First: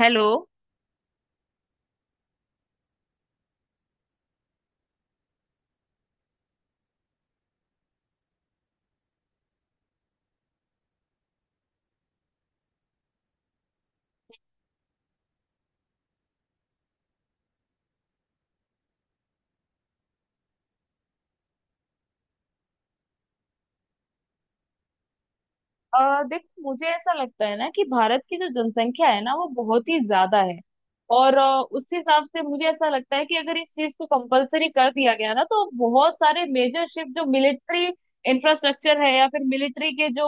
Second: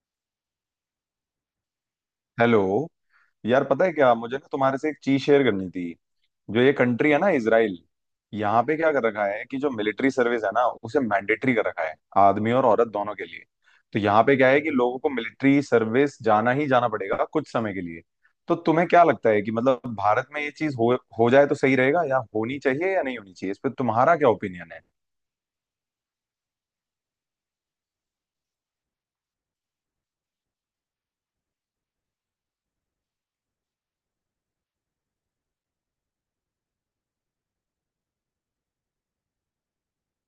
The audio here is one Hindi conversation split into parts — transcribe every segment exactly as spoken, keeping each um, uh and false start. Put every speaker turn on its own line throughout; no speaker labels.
हेलो।
हेलो। यार पता है क्या, मुझे ना तुम्हारे से एक चीज शेयर करनी थी। जो ये कंट्री है ना, इसराइल, यहाँ पे क्या कर रखा है कि जो मिलिट्री सर्विस है ना उसे मैंडेटरी कर रखा है, आदमी और औरत दोनों के लिए। तो यहाँ पे क्या है कि लोगों को मिलिट्री सर्विस जाना ही जाना पड़ेगा कुछ समय के लिए। तो तुम्हें क्या लगता है कि मतलब भारत में ये चीज हो हो जाए तो सही रहेगा, या होनी चाहिए या नहीं होनी चाहिए, इस पर तुम्हारा क्या ओपिनियन है?
अ, देख मुझे ऐसा लगता है ना कि भारत की जो जनसंख्या है ना वो बहुत ही ज्यादा है। और अ, उस हिसाब से मुझे ऐसा लगता है कि अगर इस चीज को कंपलसरी कर दिया गया ना तो बहुत सारे मेजर शिफ्ट जो मिलिट्री इंफ्रास्ट्रक्चर है या फिर मिलिट्री के जो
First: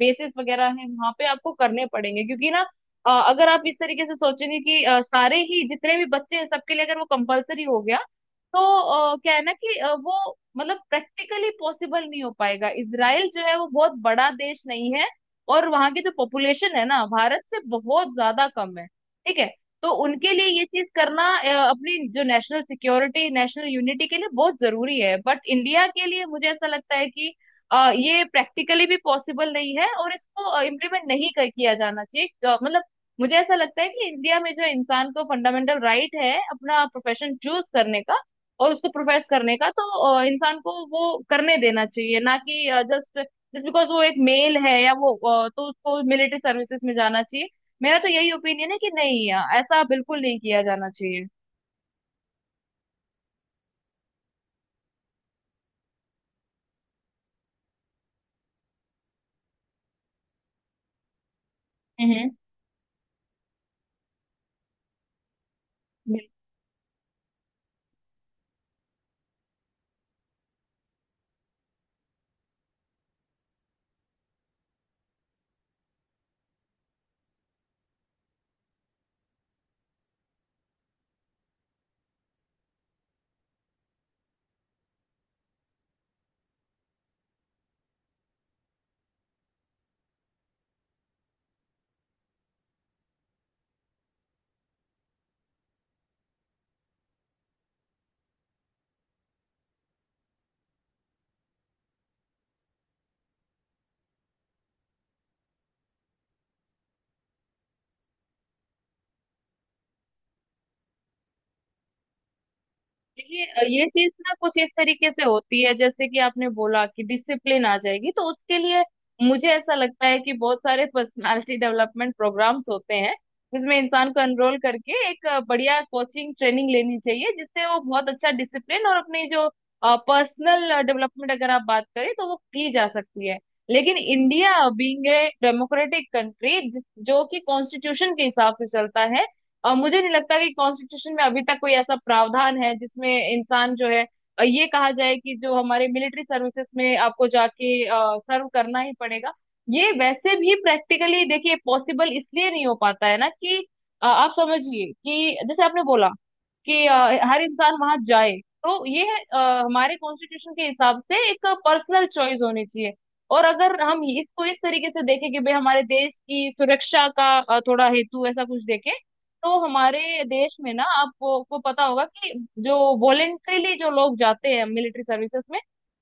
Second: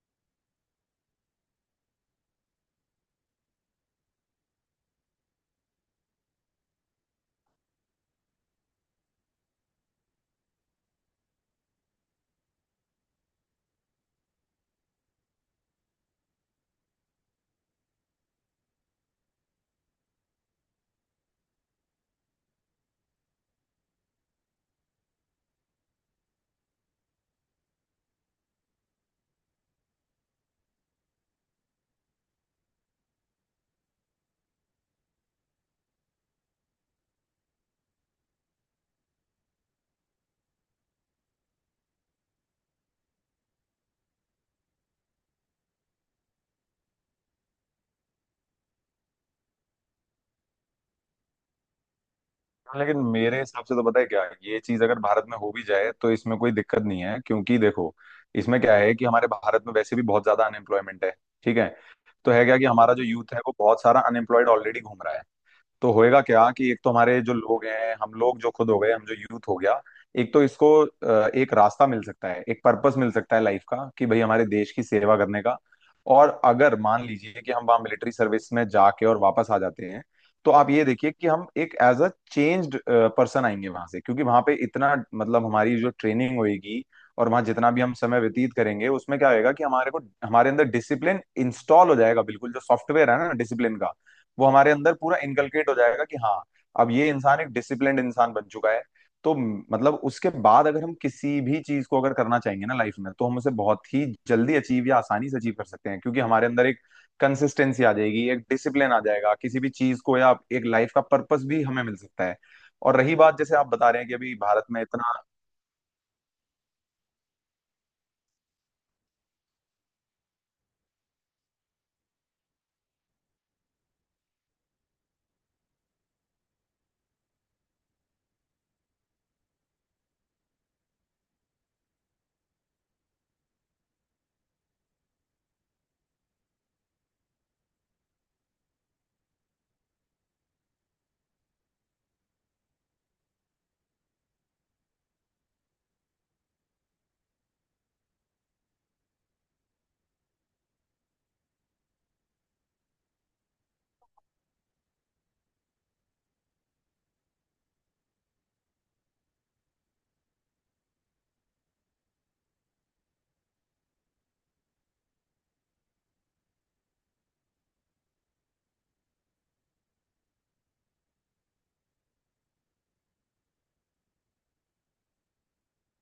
बेसिस वगैरह है वहां पे आपको करने पड़ेंगे, क्योंकि ना अ, अगर आप इस तरीके से सोचेंगे कि अ, सारे ही जितने भी बच्चे हैं सबके लिए अगर वो कंपलसरी हो गया तो अ, क्या है ना कि अ, वो मतलब प्रैक्टिकली पॉसिबल नहीं हो पाएगा। इसराइल जो है वो बहुत बड़ा देश नहीं है, और वहां की जो पॉपुलेशन है ना भारत से बहुत ज्यादा कम है। ठीक है। तो उनके लिए ये चीज करना अ, अपनी जो नेशनल सिक्योरिटी नेशनल यूनिटी के लिए बहुत जरूरी है, बट इंडिया के लिए मुझे ऐसा लगता है कि अ, ये प्रैक्टिकली भी पॉसिबल नहीं है और इसको इम्प्लीमेंट नहीं कर किया जाना चाहिए। अ, मतलब मुझे ऐसा लगता है कि इंडिया में जो इंसान को फंडामेंटल राइट है अपना प्रोफेशन चूज करने का और उसको प्रोफेस करने का, तो अ, इंसान को वो करने देना चाहिए, ना कि जस्ट जस्ट बिकॉज वो एक मेल है या वो अ, तो उसको मिलिट्री सर्विसेज में जाना चाहिए। मेरा तो यही ओपिनियन है कि नहीं, अ, ऐसा बिल्कुल नहीं किया जाना चाहिए।
लेकिन मेरे हिसाब से तो पता है क्या, ये चीज अगर भारत में हो भी जाए तो इसमें कोई दिक्कत नहीं है, क्योंकि देखो, इसमें क्या है कि हमारे भारत में वैसे भी बहुत ज्यादा अनएम्प्लॉयमेंट है। ठीक है। तो है क्या कि हमारा जो यूथ है वो बहुत सारा अनएम्प्लॉयड ऑलरेडी घूम रहा है। तो
हम्म।
होएगा क्या कि एक तो हमारे जो लोग हैं, हम लोग जो खुद हो गए, हम जो यूथ हो गया, एक तो इसको अ, एक रास्ता मिल सकता है, एक पर्पस मिल सकता है लाइफ का, कि भाई हमारे देश की सेवा करने का। और अगर मान लीजिए कि हम वहाँ मिलिट्री सर्विस में जाके और वापस आ जाते हैं, तो आप ये देखिए कि हम एक एज अ चेंज्ड पर्सन आएंगे वहां से, क्योंकि वहां पे इतना मतलब हमारी जो ट्रेनिंग होएगी और वहां जितना भी हम समय व्यतीत करेंगे उसमें क्या होएगा कि हमारे को, हमारे अंदर डिसिप्लिन इंस्टॉल हो जाएगा, बिल्कुल जो सॉफ्टवेयर है ना डिसिप्लिन का, वो हमारे अंदर पूरा इनकलकेट हो जाएगा, कि हाँ अब ये इंसान एक डिसिप्लिन्ड इंसान बन चुका है। तो मतलब उसके बाद अगर हम किसी भी चीज को अगर करना चाहेंगे ना लाइफ में, तो हम उसे बहुत ही जल्दी अचीव या आसानी से अचीव कर सकते हैं, क्योंकि हमारे अंदर एक कंसिस्टेंसी आ जाएगी, एक डिसिप्लिन आ जाएगा किसी भी चीज को, या एक लाइफ का पर्पस भी हमें मिल सकता है। और रही बात
ये
जैसे आप
ये
बता रहे हैं
चीज
कि
ना
अभी
कुछ
भारत
इस
में
तरीके
इतना।
से होती है जैसे कि आपने बोला कि डिसिप्लिन आ जाएगी, तो उसके लिए मुझे ऐसा लगता है कि बहुत सारे पर्सनालिटी डेवलपमेंट प्रोग्राम्स होते हैं जिसमें इंसान को एनरोल करके एक अ, बढ़िया कोचिंग ट्रेनिंग लेनी चाहिए, जिससे वो बहुत अच्छा डिसिप्लिन और अपनी जो पर्सनल डेवलपमेंट अगर आप बात करें तो वो की जा सकती है। लेकिन India being a democratic country, जो कि कॉन्स्टिट्यूशन के हिसाब से चलता है, और मुझे नहीं लगता कि कॉन्स्टिट्यूशन में अभी तक कोई ऐसा प्रावधान है जिसमें इंसान जो है अ, ये कहा जाए कि जो हमारे मिलिट्री सर्विसेज में आपको जाके सर्व करना ही पड़ेगा। ये वैसे भी प्रैक्टिकली देखिए पॉसिबल इसलिए नहीं हो पाता है ना कि अ, आप समझिए कि जैसे आपने बोला कि अ, हर इंसान वहां जाए। तो ये है अ, हमारे कॉन्स्टिट्यूशन के हिसाब से एक पर्सनल चॉइस होनी चाहिए। और अगर हम इसको इस तरीके से देखें कि भाई हमारे देश की सुरक्षा का अ, थोड़ा हेतु ऐसा कुछ देखें, तो हमारे देश में ना आपको को पता होगा कि जो वॉलेंट्रीली जो लोग जाते हैं मिलिट्री सर्विसेज में,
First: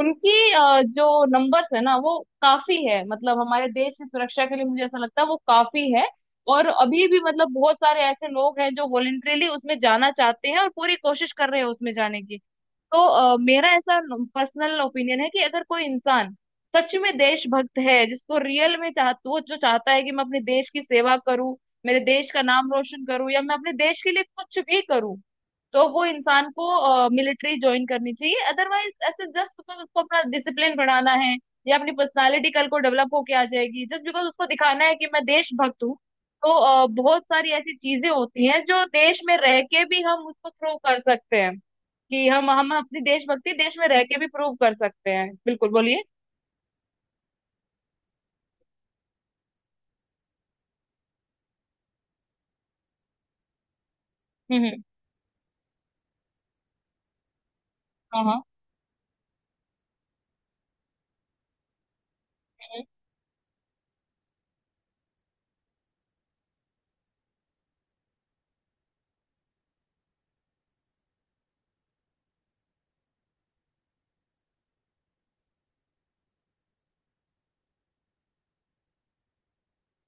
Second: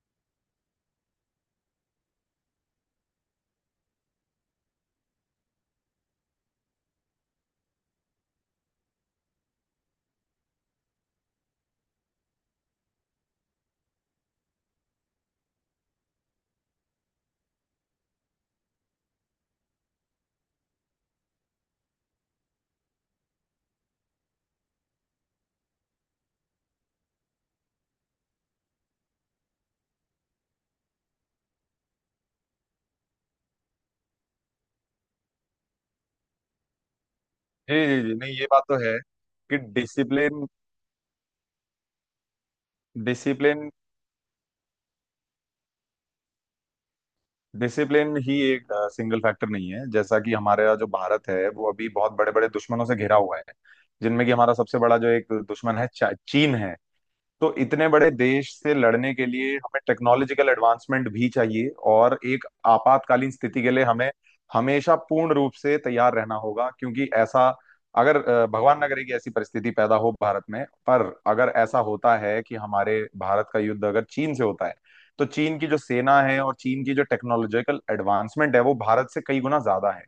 उनकी अ, जो नंबर्स है ना वो काफी है, मतलब हमारे देश की सुरक्षा के लिए मुझे ऐसा लगता है वो काफी है। और अभी भी मतलब बहुत सारे ऐसे लोग हैं जो वॉलेंटरीली उसमें जाना चाहते हैं और पूरी कोशिश कर रहे हैं उसमें जाने की। तो अ, मेरा ऐसा पर्सनल ओपिनियन है कि अगर कोई इंसान सच में देशभक्त है, जिसको रियल में चाह वो जो चाहता है कि मैं अपने देश की सेवा करूं, मेरे देश का नाम रोशन करूं, या मैं अपने देश के लिए कुछ भी करूं, तो वो इंसान को मिलिट्री ज्वाइन करनी चाहिए। अदरवाइज ऐसे जस्ट बिकॉज उसको अपना डिसिप्लिन बढ़ाना है या अपनी पर्सनालिटी कल को डेवलप होके आ जाएगी, जस्ट बिकॉज उसको दिखाना है कि मैं देशभक्त हूँ, तो अ, बहुत सारी
जी
ऐसी
जी
चीजें
जी, नहीं,
होती
ये बात
हैं
तो
जो
है
देश में
कि
रह के भी हम
डिसिप्लिन,
उसको प्रूव कर सकते हैं, कि हम हम अपनी देशभक्ति
डिसिप्लिन
देश में रह के भी प्रूव कर सकते हैं। बिल्कुल बोलिए।
डिसिप्लिन ही एक सिंगल फैक्टर नहीं है। जैसा कि हमारा जो भारत है वो अभी बहुत बड़े बड़े दुश्मनों से घिरा हुआ है, जिनमें कि हमारा
हम्म,
सबसे
हम्म,
बड़ा जो एक दुश्मन है चा- चीन है। तो इतने बड़े
हाँ हाँ।
देश से लड़ने के लिए हमें टेक्नोलॉजिकल एडवांसमेंट भी चाहिए, और एक
हम्म,
आपातकालीन स्थिति के लिए हमें हमेशा पूर्ण रूप से तैयार रहना होगा। क्योंकि ऐसा, अगर अ, भगवान न करे कि ऐसी परिस्थिति पैदा हो भारत में, पर अगर ऐसा होता है कि हमारे भारत का युद्ध अगर चीन से होता है, तो चीन की जो सेना है और चीन की जो टेक्नोलॉजिकल एडवांसमेंट है वो भारत से कई गुना ज्यादा है।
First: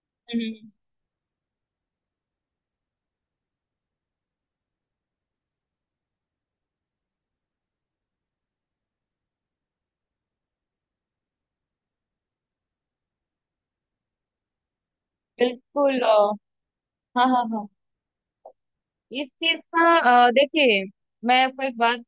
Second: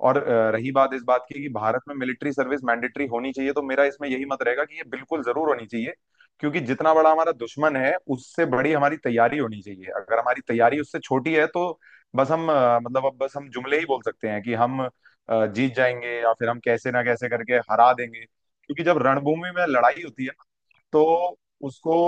और
हम्म,
अ,
हम्म,
रही बात इस बात की कि भारत में मिलिट्री सर्विस मैंडेटरी होनी चाहिए, तो मेरा इसमें यही मत रहेगा कि ये बिल्कुल जरूर होनी चाहिए। क्योंकि जितना बड़ा हमारा दुश्मन है उससे बड़ी हमारी तैयारी होनी चाहिए। अगर हमारी तैयारी उससे छोटी है तो बस हम अ, मतलब अब बस हम जुमले ही बोल सकते हैं कि हम अ, जीत
बिल्कुल। अ,
जाएंगे या फिर हम कैसे ना
हाँ,
कैसे
हाँ,
करके
हाँ।
हरा देंगे। क्योंकि जब
इस
रणभूमि
चीज
में
का
लड़ाई होती
अ,
है
देखिए,
तो
मैं आपको एक
उसको
बात।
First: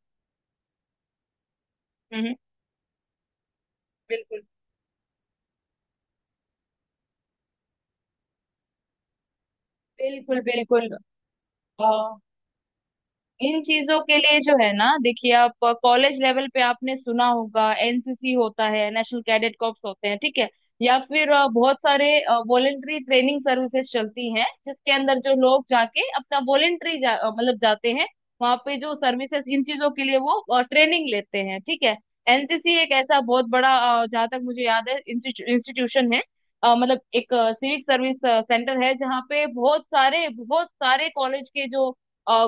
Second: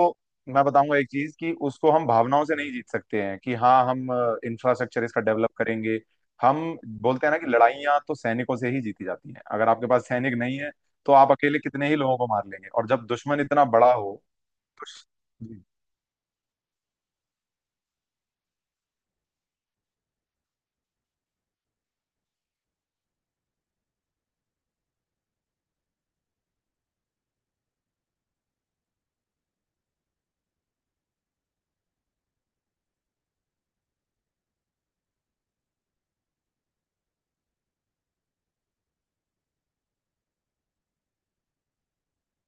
मैं बताऊंगा एक चीज, कि उसको हम
हम्म।
भावनाओं से नहीं जीत सकते हैं कि हाँ हम
बिल्कुल,
इंफ्रास्ट्रक्चर इसका डेवलप करेंगे। हम बोलते हैं ना कि लड़ाइयाँ तो सैनिकों से ही जीती जाती हैं, अगर आपके पास सैनिक
बिल्कुल,
नहीं है
बिल्कुल।
तो आप अकेले
अ,
कितने ही लोगों को मार लेंगे, और जब दुश्मन
इन
इतना बड़ा
चीजों के
हो
लिए जो है
तो।
ना, देखिए आप
जी
कॉलेज लेवल पे आपने सुना होगा एनसीसी होता है, नेशनल कैडेट कॉर्प्स होते हैं। ठीक है। या फिर अ, बहुत सारे वॉलेंट्री ट्रेनिंग सर्विसेज चलती हैं जिसके अंदर जो लोग जाके अपना वॉलेंट्री जा, अ, मतलब जाते हैं, वहाँ पे जो सर्विसेज इन चीजों के लिए वो ट्रेनिंग लेते हैं। ठीक है। एनसीसी एक ऐसा बहुत बड़ा अ, जहाँ तक मुझे याद है इंस्टीट्यूशन है। अ, मतलब एक सिविक सर्विस सेंटर है जहाँ पे बहुत सारे बहुत सारे कॉलेज के जो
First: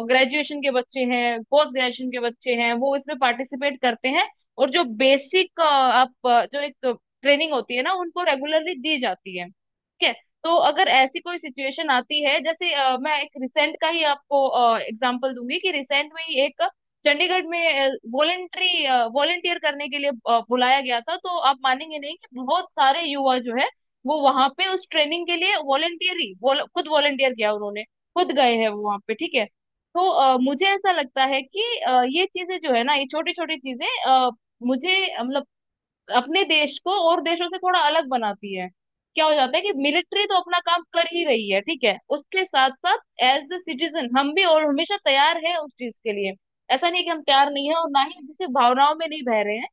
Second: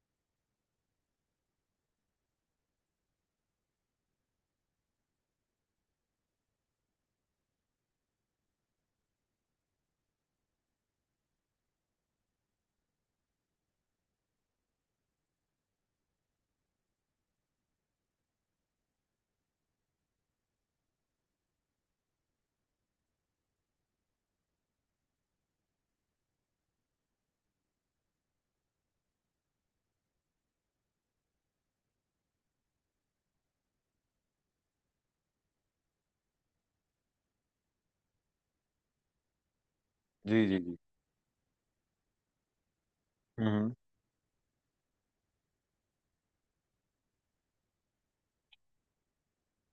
ग्रेजुएशन के बच्चे हैं, पोस्ट ग्रेजुएशन के बच्चे हैं, वो इसमें पार्टिसिपेट करते हैं। और जो बेसिक आप अ, जो एक ट्रेनिंग होती है ना उनको रेगुलरली दी जाती है। ठीक है। तो अगर ऐसी कोई सिचुएशन आती है जैसे अ, मैं एक रिसेंट का ही आपको एग्जांपल दूंगी कि रिसेंट में ही एक चंडीगढ़ में वॉलेंट्री वॉलेंटियर करने के लिए अ, बुलाया गया था, तो आप मानेंगे नहीं कि बहुत सारे युवा जो है वो वहां पे उस ट्रेनिंग के लिए वॉलेंटियर ही वॉल- खुद वॉलेंटियर किया उन्होंने, खुद गए हैं वो वहां पे। ठीक है। तो अ, मुझे ऐसा लगता है कि अ, ये चीजें जो है ना, ये छोटी छोटी चीजें अ, मुझे मतलब अपने देश को और देशों से थोड़ा अलग बनाती है। क्या हो जाता है कि मिलिट्री तो
जी
अपना
जी जी।
काम कर ही रही है, ठीक है, उसके साथ साथ एज द
हम्म।
सिटीजन हम भी और हमेशा तैयार है उस चीज के लिए। ऐसा नहीं है कि हम तैयार नहीं है और ना ही किसी भावनाओं में नहीं बह रहे हैं।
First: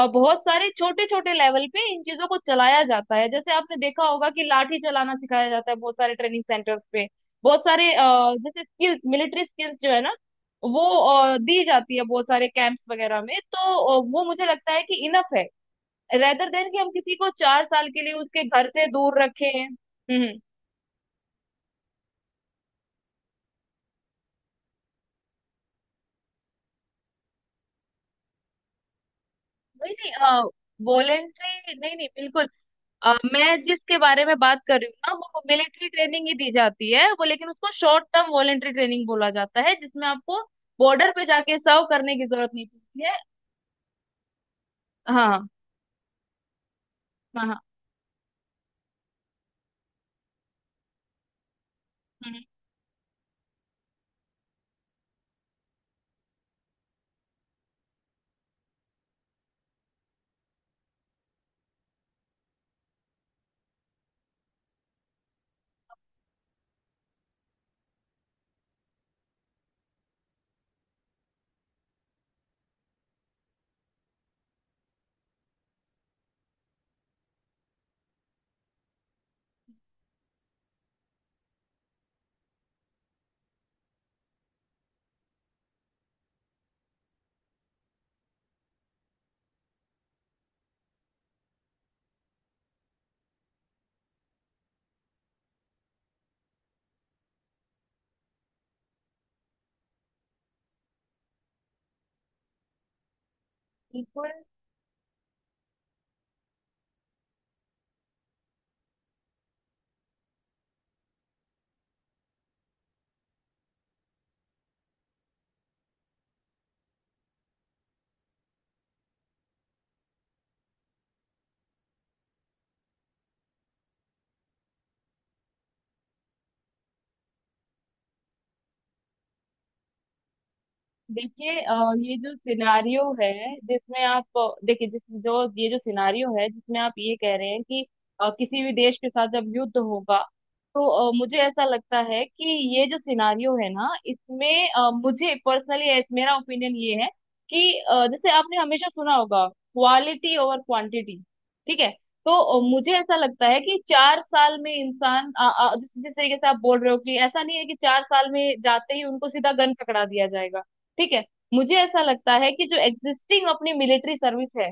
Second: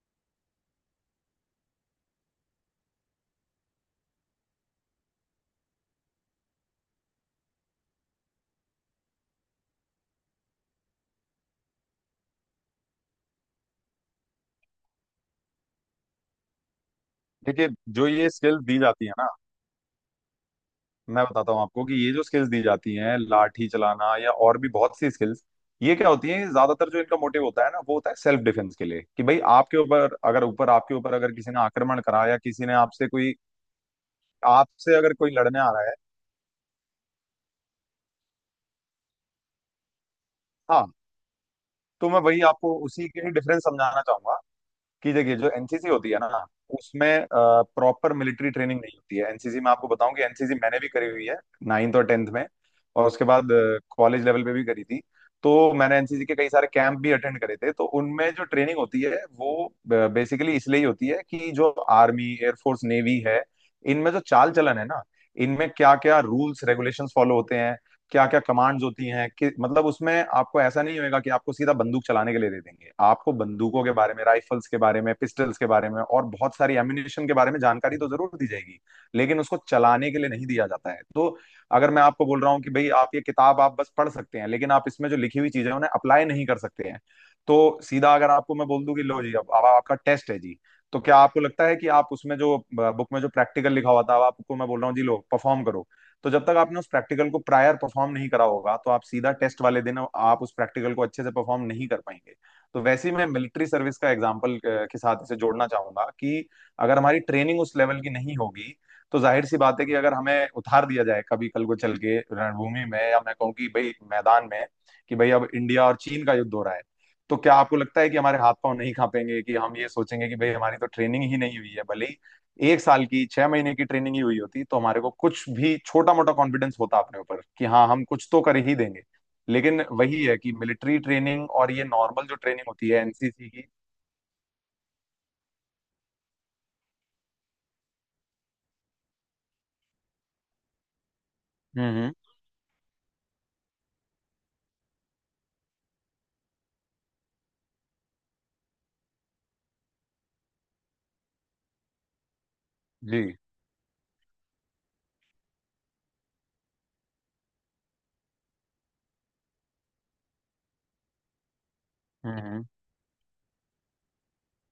और बहुत सारे छोटे छोटे लेवल पे इन चीजों को चलाया जाता है, जैसे आपने देखा होगा कि लाठी चलाना सिखाया जाता है बहुत सारे ट्रेनिंग सेंटर्स पे। बहुत सारे अ, जैसे स्किल्स मिलिट्री स्किल्स जो है ना वो अ, दी जाती है बहुत सारे कैंप्स वगैरह में। तो अ, वो मुझे लगता है कि इनफ है, रेदर देन कि हम किसी को चार
देखिए,
साल के
जो
लिए
ये
उसके
स्किल
घर
दी
से
जाती है
दूर
ना,
रखें। हम्म, हम्म।
मैं बताता हूँ आपको कि ये जो स्किल्स दी जाती हैं, लाठी चलाना या और भी बहुत सी स्किल्स, ये क्या होती है, ज्यादातर जो इनका मोटिव होता है ना वो होता है सेल्फ डिफेंस के लिए, कि भाई आपके
नहीं
ऊपर
नहीं,
अगर ऊपर आपके ऊपर अगर किसी ने
वॉलेंट्री नहीं
आक्रमण
नहीं,
करा या
बिल्कुल।
किसी ने आपसे
अ,
कोई,
मैं जिसके बारे में बात कर रही हूँ
आपसे
ना
अगर कोई
वो
लड़ने आ
मिलिट्री
रहा है।
ट्रेनिंग ही दी जाती है वो, लेकिन उसको शॉर्ट टर्म वॉलेंट्री ट्रेनिंग बोला जाता है, जिसमें आपको
हाँ,
बॉर्डर पे जाके सर्व
तो
करने
मैं
की
वही
जरूरत नहीं
आपको
पड़ती
उसी
है।
के ही डिफरेंस समझाना चाहूंगा, कि देखिए
हाँ,
जो एन सी सी होती है ना उसमें
हाँ, हाँ। हाँ,
प्रॉपर मिलिट्री ट्रेनिंग नहीं होती है। एनसीसी में आपको बताऊं कि एन सी सी मैंने भी करी हुई है, नाइन्थ और टेंथ
हम्म,
में, और उसके बाद कॉलेज लेवल पे भी करी थी। तो मैंने एन सी सी के कई सारे कैंप भी अटेंड करे थे, तो उनमें जो ट्रेनिंग होती है वो बेसिकली इसलिए ही होती है कि जो आर्मी एयरफोर्स नेवी है इनमें जो चाल चलन है ना, इनमें क्या क्या रूल्स रेगुलेशंस फॉलो होते हैं, क्या क्या कमांड्स होती हैं कि, मतलब उसमें आपको ऐसा नहीं होएगा कि आपको सीधा बंदूक चलाने के लिए दे देंगे। आपको बंदूकों के बारे में, राइफल्स के बारे में, पिस्टल्स के बारे में और बहुत सारी एम्युनिशन के बारे में जानकारी तो जरूर दी जाएगी, लेकिन उसको चलाने के लिए नहीं दिया जाता है। तो अगर मैं आपको बोल रहा हूँ कि भाई आप ये किताब आप बस पढ़ सकते हैं, लेकिन आप इसमें जो लिखी हुई चीजें हैं उन्हें अप्लाई नहीं कर सकते हैं, तो सीधा अगर आपको मैं बोल दूं कि लो जी अब अब आपका टेस्ट है जी, तो क्या आपको लगता है कि आप उसमें जो बुक में जो प्रैक्टिकल लिखा हुआ था अब आपको मैं बोल रहा हूँ जी लो परफॉर्म करो, तो जब तक आपने उस प्रैक्टिकल को प्रायर परफॉर्म नहीं करा होगा तो आप सीधा टेस्ट वाले दिन आप उस प्रैक्टिकल को अच्छे से परफॉर्म नहीं कर पाएंगे। तो वैसे ही मैं मिलिट्री सर्विस का
बिल्कुल।
एग्जाम्पल के साथ इसे जोड़ना चाहूंगा, कि अगर हमारी ट्रेनिंग उस लेवल की नहीं होगी तो जाहिर सी बात है कि अगर हमें उतार दिया जाए कभी कल को चल के रणभूमि में, या मैं कहूँ कि भाई मैदान में, कि भाई अब इंडिया और चीन का युद्ध हो रहा है, तो क्या आपको लगता है कि हमारे हाथ पांव नहीं कांपेंगे, कि हम ये सोचेंगे कि भाई हमारी तो ट्रेनिंग ही नहीं हुई है। भले ही एक साल की, छह महीने की ट्रेनिंग ही हुई होती तो हमारे को कुछ भी छोटा मोटा कॉन्फिडेंस होता अपने ऊपर कि हाँ हम कुछ तो कर ही देंगे। लेकिन वही है कि मिलिट्री ट्रेनिंग
देखिए, अ,
और ये
ये
नॉर्मल
जो
जो ट्रेनिंग होती है
सिनारियो
एनसीसी
है
की।
जिसमें आप अ, देखिए जिस जो ये जो सिनारियो है जिसमें आप ये कह रहे हैं कि अ, किसी भी देश के साथ जब युद्ध होगा, तो अ, मुझे ऐसा
हम्म,
लगता
हम्म,
है कि ये जो सिनारियो है ना इसमें अ, मुझे पर्सनली मेरा ओपिनियन ये है कि अ, जैसे आपने हमेशा सुना होगा क्वालिटी ओवर क्वांटिटी। ठीक है। तो अ, मुझे ऐसा
जी।
लगता है कि चार साल में इंसान अ, अ, जिस जिस तरीके से आप बोल रहे हो कि ऐसा नहीं है कि चार साल में जाते ही उनको सीधा गन पकड़ा दिया जाएगा। ठीक है। मुझे ऐसा लगता
हम्म,
है
हम्म,
कि जो एग्जिस्टिंग अपनी मिलिट्री सर्विस है,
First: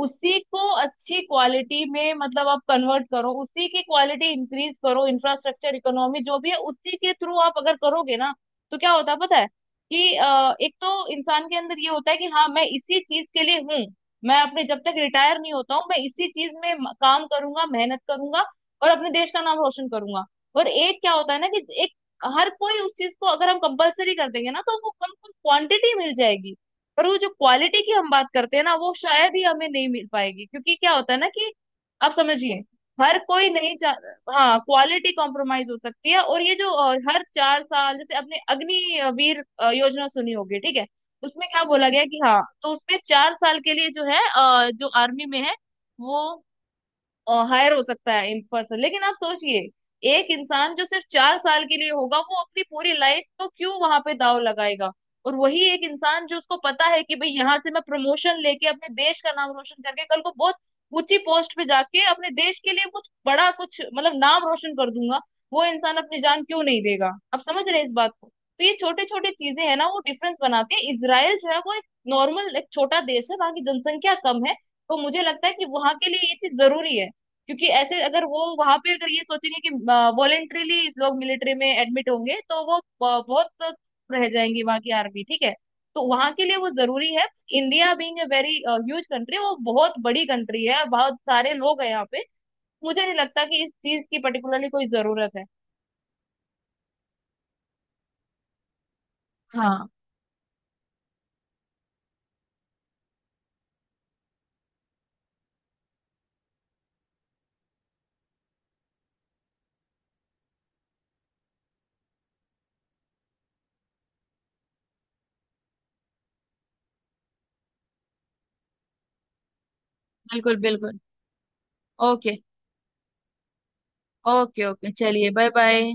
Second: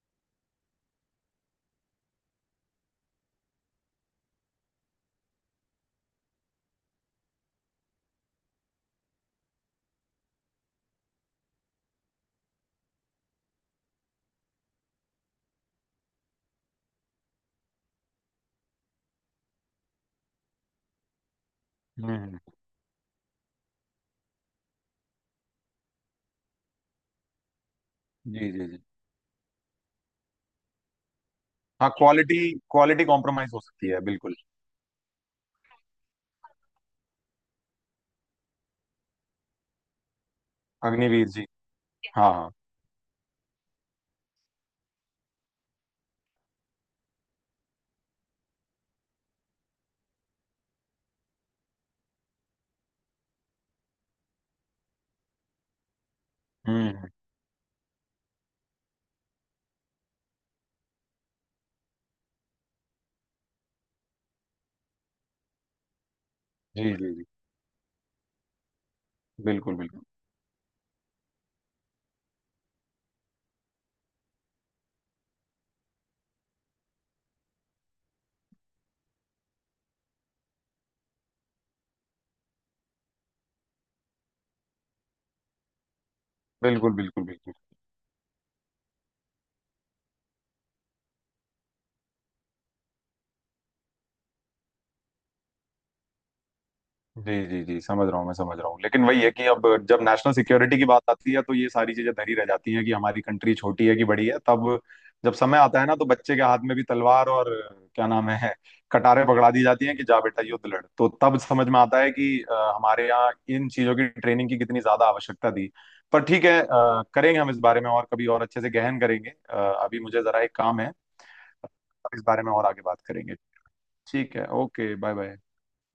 उसी को अच्छी क्वालिटी में मतलब आप कन्वर्ट करो, उसी की क्वालिटी इंक्रीज करो, इंफ्रास्ट्रक्चर इकोनॉमी जो भी है उसी के थ्रू आप अगर करोगे ना, तो क्या होता है पता है, कि अ, एक तो इंसान के अंदर ये होता है कि हाँ मैं इसी चीज के लिए हूँ, मैं अपने जब तक रिटायर नहीं होता हूँ मैं इसी चीज में म- काम करूंगा, मेहनत करूंगा और अपने देश का नाम रोशन करूंगा। और एक क्या होता है ना कि एक
हम्म,
हर कोई उस चीज को अगर हम कंपलसरी कर देंगे ना तो वो हमको क्वांटिटी मिल जाएगी, पर वो जो क्वालिटी की हम बात
जी
करते हैं
जी
ना
जी।
वो शायद ही हमें नहीं मिल पाएगी, क्योंकि क्या होता है ना कि
हाँ,
आप
क्वालिटी,
समझिए
क्वालिटी
हर कोई
कॉम्प्रोमाइज हो
नहीं
सकती
चाह,
है बिल्कुल।
हाँ क्वालिटी कॉम्प्रोमाइज हो सकती है। और ये जो अ, हर चार साल जैसे आपने अग्निवीर अ, योजना सुनी होगी। ठीक है।
अग्निवीर जी।
उसमें क्या बोला गया कि
हाँ
हाँ
हाँ।
तो उसमें चार साल के लिए जो है अ, जो आर्मी में है वो हायर हो सकता है इन पर्सन। लेकिन आप सोचिए, एक इंसान जो सिर्फ चार साल के लिए होगा वो अपनी पूरी लाइफ को क्यों वहां पे दाव लगाएगा, और वही एक इंसान जो उसको पता
हम्म,
है
हम्म,
कि भाई यहाँ से मैं प्रमोशन लेके अपने देश का नाम रोशन करके कल को बहुत ऊंची पोस्ट पे जाके अपने देश के लिए कुछ बड़ा कुछ मतलब नाम रोशन कर दूंगा, वो इंसान अपनी जान क्यों नहीं
जी
देगा?
जी जी।
आप समझ रहे हैं इस बात को, तो ये छोटे छोटे चीजें
बिल्कुल
हैं ना वो
बिल्कुल
डिफरेंस बनाती है। इसराइल जो है वो एक नॉर्मल एक छोटा देश है, वहां की जनसंख्या कम है, तो मुझे लगता है कि वहां के लिए ये चीज जरूरी है। क्योंकि ऐसे अगर वो वहां पे अगर ये सोचेंगे कि वॉलेंट्रीली लोग मिलिट्री में एडमिट होंगे, तो वो ब- बहुत रह जाएंगी वहां की आर्मी। ठीक है। तो वहां के लिए वो
बिल्कुल।
जरूरी
बिल्कुल
है।
बिल्कुल।
India being a very huge country, वो बहुत बड़ी कंट्री है, बहुत सारे लोग हैं यहाँ पे, मुझे नहीं लगता कि इस चीज की पर्टिकुलरली कोई जरूरत है।
जी जी जी, समझ रहा हूँ, मैं समझ रहा हूँ, लेकिन वही है कि अब
हाँ,
जब नेशनल सिक्योरिटी की बात आती है तो ये सारी चीजें धरी रह जाती हैं कि हमारी कंट्री छोटी है कि बड़ी है। तब जब समय आता है ना तो बच्चे के हाथ में भी तलवार और, क्या नाम है, कटारे पकड़ा दी जाती हैं कि जा बेटा युद्ध लड़, तो तब समझ में आता है कि अ, हमारे यहाँ इन चीजों की ट्रेनिंग की कितनी ज्यादा आवश्यकता थी। पर ठीक है, अ, करेंगे हम इस बारे में और कभी और अच्छे से गहन करेंगे। अ, अभी मुझे जरा एक
बिल्कुल,
काम है।
बिल्कुल।
अब इस
ओके,
बारे में और आगे बात करेंगे। ठीक है,
ओके, ओके,
ओके, बाय
चलिए,
बाय।
Bye bye.